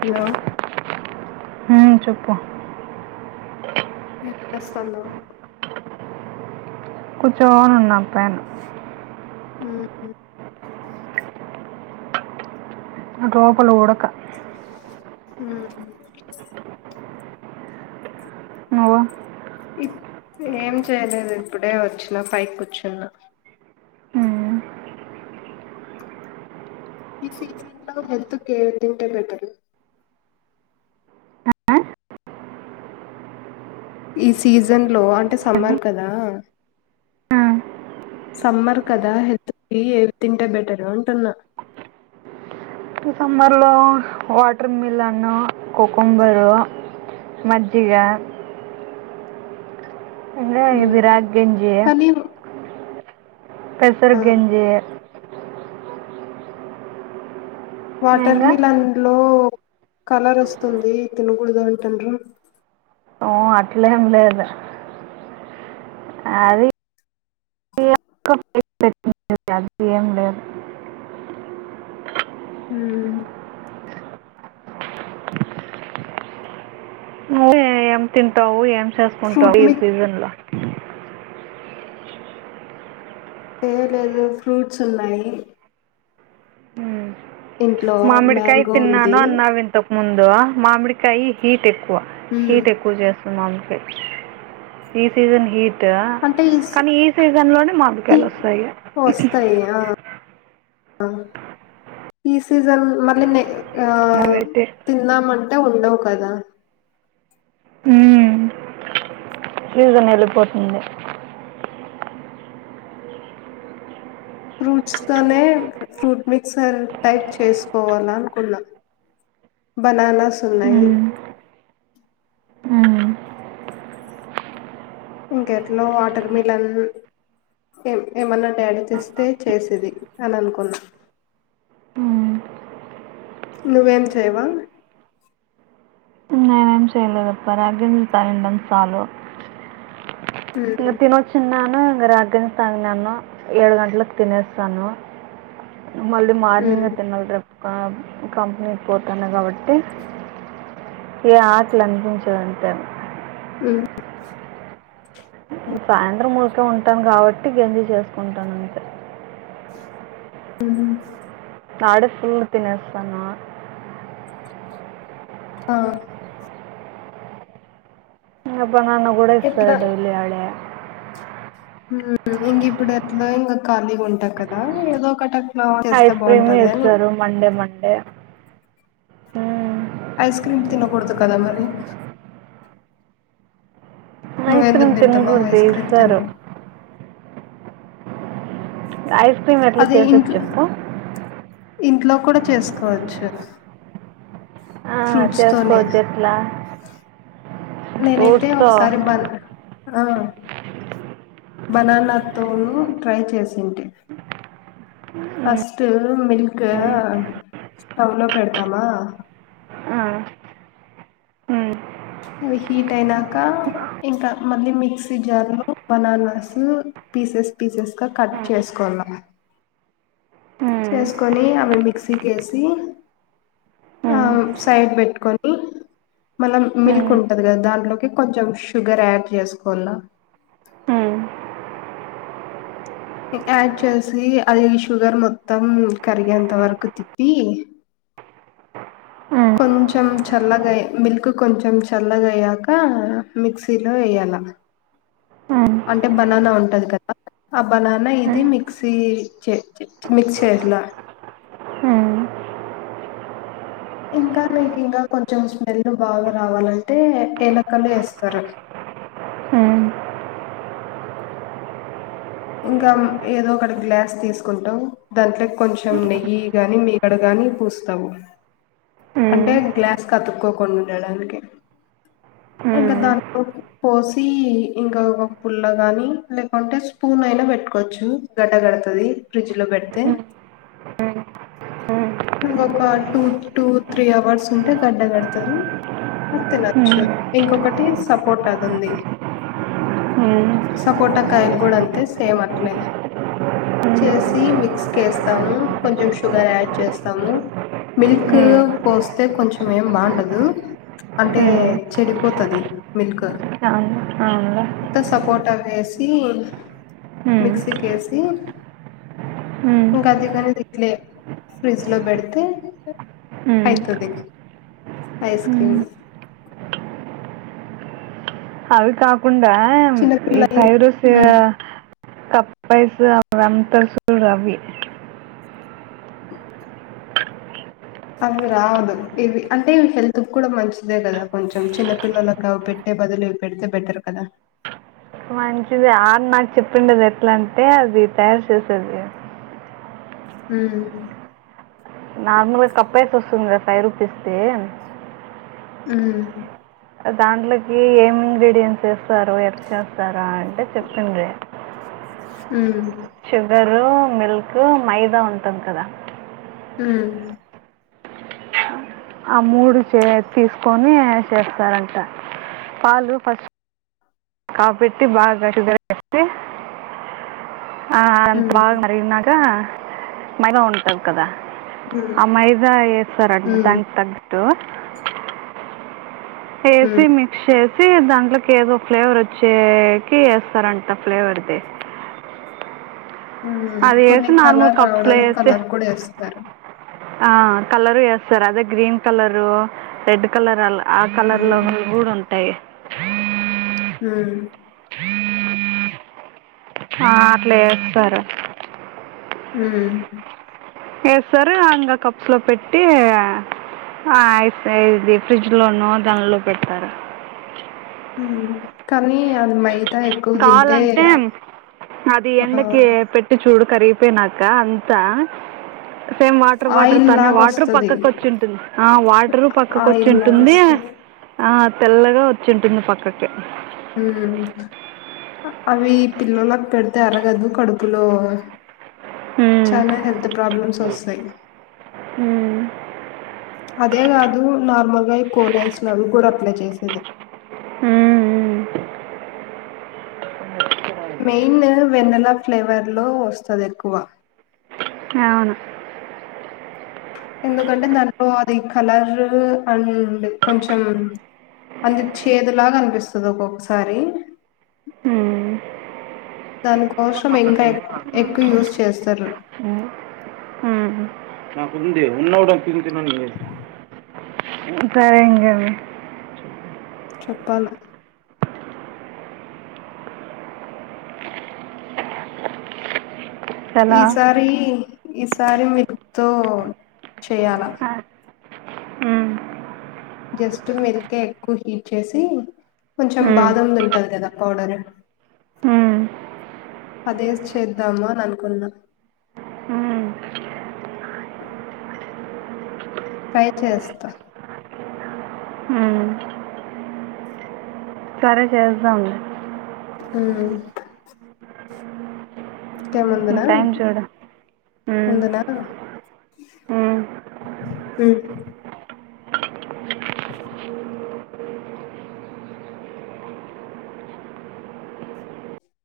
Hello అ చెప్పు పిస్తంద కూచోనున్నా అక్కయ ఉ ఒంట్లోపల్ ఉడక ఉ ఉ నువ ఇ ఏం చేయలేదు ఇప్పుడే వచ్చిన పైకి కూర్చున్నా ఉమ్. ఈ సీజన్ లో హెల్త్ కేర్ తింటే బెటర్ ఆ? ఈ సీజన్ లో అంటే ఏమి? సమ్మార్ కదా ఆ. సమ్మర్ కద హెల్త్ కి ఏవి తింటే బెటరు అంటున్నా సమ్మర్లో వాటర్ మిలన్ కుకుంబరు మజ్జిగ ఇంగ ఇవి రాగి గంజీ కానీ పెసరుగంజే వాటర్ ఇంకా మిలన్ జు లో కలర్ వస్తుంది తినుకుడదటండ్రు ఓ అట్లా ఏం లేదు అవి కల్తీ ఏం లేదు హ అదే ఏం తింటావు ఏం చేసుకుంటా ఫ్రూట్ ఈ మీ సీజన్ లా [unintelligible] ఏ లేదు ఫ్రూట్స్ ఉన్నాయి ఇంట్లో మామిడికాయ్ మ్యాంగో తిన్నాను ఉంది అన్నావ్ ఇంతక్ ముందు మామిడి కై హీట్ కువ హీట్ ఎక్కువ జెస్ మామిడ్కాయ్ ఈ సీజన్ హీట్ ట కానీ ఈ సీజన్ లోనే మామిడికాయలు వస్తాయి వస్తాయి ఆ ఇస్ సీజన్ మళ్ళీ నెక్ ఆ అవైతే తిన్నామం ట ఉండవు కదా ఉమ్ సిజన్ వెళ్ళిపోతుంది ఫ్రూట్స్ తోనే ఫ్రూట్ మిక్సర్ టైప్ చేసుకోవాల అనుకున్నా బనానా సున్నాయి ఉమ్, ఉమ్, ఇంకెట్లో వాటర్ మిల్న్ ఏం ఏమన్నా డాడీ చేస్తే చేసేది అని అనుకున్నా ఉమ్. నువేం చేయవా ఎం చేయలేదే పరగ్యం పండంత చాలు ఉమ్ ఎ తినో చిన్నను రాగిస్తాన్ నేను ఏడు గంటలకు తినేస్తాను మళ్ళీ ఉమ్ మార్నింగ్ ఎ తినాలి రేపు ఒక కంపెనీకి పోతన్న కాబట్టి ఏ ఆట్ల అనిపించదు అంతే ఉమ్ సాయంత్రం మూడు ఇంక ఉంటాను కాబట్టి గేంజీ చేసుకుంటాను అంతే. ఉ హుమ్ ఆడు ఫుల్లు తినేస్తానావా. ఆ బనాన్న కూడా ఎట్లా ఇస్తారు డైలీ ఆడే ఉమ్ ఇంగ్ ఇప్పుడు ఎట్లో ఇంగ ఖాళీగా ఉంటా కదా ఏదో ఒకటి అట్లా చేస్తే ఐస్ క్రీమ్ బాగుంటది అని ఇస్తారు. మండే, మండే ఉమ్ ఐస్ క్రీమ్ తినకూడదు కదా మరి నువ్వు ఐస్ ఎందుకు క్రీమ్ తింటున్నావు తినకూడదే ఐస్ క్రీమ్ ఇస్తారు. తిను ఐస్ క్రీమ్ ఎట్లా అది చేసేద్ ఇంట్లో చెప్పు ఇంట్లో కూడా చేసుకోవచ్చు. ఆ, ఫ్రూట్స్ తోనే చేసుకోవచ్చు ఎట్లా నేనైతే ఫ్రూట్స్తో ఒకసారి బర్గ్ ఆ బనానా తోను ట్రై చేసుంటే ఫస్ట్ మిల్క్ స్టవ్ లో పెడతామా. అవి హీట్ అయినాక ఇంకా మళ్ళీ మిక్సీ జార్ లో బనానాస్ పీసెస్, పీసెస్గా కట్ చేసుకున్న. చేసుకొని అవి మిక్సీకి ఏసీ ఆ సైడ్ పెట్టుకొని మనం మిల్క్ ఉంటది కదా దాంట్లోకి కొంచెం షుగర్ యాడ్ చేసుకోన్న. యాడ్ చేసి అది షుగర్ మొత్తం కరిగేంతవరకు తిప్పి. కొంచెం చల్లగా మిల్క్ కొంచెం చల్లగా అయ్యాక మిక్సిలో ఎయ్యాల అంటే బనానా ఉంటది కదా ఆ బనానా ఇదీ మిక్సీ చే మిక్స్ చేయాల. హ్మ్ ఇంకా నీకు ఇంకా కొంచెం స్మెల్ బాగా రావాలంటే యాలకలు ఏస్తారు. హ్మ్ ఇంకా ఏదో ఒకటి గ్లాస్ తీసుకుంటాం. దాంట్లో కొంచెం నెయ్యి గాని మీగడ గాని పూస్తాము. అంటే హ్మ్ గ్లాస్ కతుక్కోకుండా ఉండటానికి ఇంకా హ్మ్ దాంట్లో పోసి ఇంకా ఒక పుల్ల గానీ లేకుంటే స్పూన్ అయినా పెట్టుకోవచ్చు. గడ్డకడతది ఫ్రిడ్జ్ లో పెడితే హ్మ్ హ్మ్ హ్మ్ ఇంకొక టూ, టూ త్రీ అవర్స్ ఉంటే గడ్డ కడతది. ఆ తినొచ్చు హ్మ్ ఇంకొక టే సపోటా ది ఉంది హ్మ్ సపోటాకాయలు కూడా అంతే సేమ్ అట్లే చేసి మిక్సికేస్తాము. కొంచెం షుగర్ యాడ్ చేస్తాము మిల్కు హ్మ్ పోస్తే కొంచెం ఏం బావుండదు అంటే హ్మ్ చెడిపోతది మిల్క్ అవునులే టకెసి హ్మ్ మిక్సీకేసి హ్మ్ ఇంకా కానేది ఇట్లే ఫ్రిజ్ లో పెడితే హ్మ్ అయితది ఐస్ క్రీమ్ హ్మ్ అవి కా కుండా ఈ చిన్నపిల్లయి ఫ్రైడ్ రైసు హ్మ్. కప్పైసు అవంత సొల్లవి అవి రాదు ఇవి అంటే హెల్త్ కి కూడా మంచిదే కదా కొంచెం చిన్న పిల్లలకు అవి పెట్టే బదులు ఇవి పెడితే బెటర్ కదా మంచిదే ఆడు నాకు చెప్పింది అదెట్ల అంటే అది తయారు చేసేది. హ్మ్ నార్మల్గా కప్పైసు వస్తుంది కదా ఫైవ్ రూపీస్ దీ హ్మ్ దాంట్లోకి ఏమి ఇంగ్రీడియంట్స్ యేస్తారో ఎట్ట చేస్తారా అంటే చెప్పింది హ్మ్ షుగర్ రూ మిల్క్ మైదా ఉంటుంది కదా హ్మ్ ఆ మూడు చే తీసుకొని చేస్తారంట పాలు ఫస్ట్ కాపెట్టి బాగా గట్టిగ [unintelligible] అంత హ్మ్ బాగా మరిగినాక మరంఉంటది కదా హ్మ్ ఆ మైదా ఏ సార్ అది దానికి తగ్ టో హ్మ్ ఏసి మిక్స్ చే చ్చిదాంట్లోకి ఏదో ఫ్లేవర్ వచ్చేకి వేస్తారంట ఫ్లేవర్ది ఆ అది కొన్ని వేసి నార్మల్ కలర్ కప్స్లో రావడానికి కలర్ కూడా యేస్తారు. ఆ కలరు ఏస్తారు అదే గ్రీన్ కలరు రెడ్ కలర్ అలా ఆ కలర్ లో హ్మ్ గూడా ఉంటాయి హ హ్మ్ ఆ అట్లేస్తారు ఆ వేస్తారు ఇంకా కప్స్ లో పెట్టి ఇది ఫ్రిడ్జ్ లోనూ దానిలో పెడతారు కనీ అమయి కావాలంటే అది ఎండకి పెట్టి చూడు కరిగిపొయినాక అంతా సేమ్ వాటర్ వాటర్ ఆయిల్ తనే లాగా వాటర్ వస్తది. పక్కకు వచ్చుంటుంది ఆ వాటరు పక్కకు ఆయిల్ లాగా వచ్చింటుంది వస్తది. ఆ తెల్లగా వచ్చుంటుంది పక్కకి ఉ అవి పిల్లోలకి పెడితే అరగదు కడుపులో ఉమ్. చాలా హెల్త్ ప్రాబ్లమ్స్ వస్తాయి ఉమ్. అదే కాదు నార్మల్గా ఈ కోనైస్ లవి కూడా అప్లై చేస్తది అ మెయిన్ వెన్నెలా ఫ్లేవర్ లో వస్తుంది ఎక్కువ అవును ఎందుకంటే దాంట్లో అది కలర్ అండ్ కొంచెం అంది చేదు లాగా అనిపిస్తది ఒకొక్కసారి ఉమ్. తనుకు కోషం ఇంకా ఎ ఎక్కువ యూస్ చేస్తారు నాకుంది ఉన్నోడు తిను తినండి సరే ఇంక చెప్పాల చాలా ఈసారి ఈసారి వి తో చెయాలా ఉమ్. జస్ట్ మిల్కే ఎక్కువ హీట్ చేసి కొంచెం ఉమ్. బాదమ్ ది ఉంటది కదా పౌడరు ఉమ్. అదేసి చేద్దామా అని అనుకున్నా ఉమ్. ట్రై చేస్తా ఉమ్. సరే చేద్దాంలే ఆ [inaudible] ఇంకేం ఉందునా టైం చూడు ఉమ్. ఉందునా ఉమ్. ఆ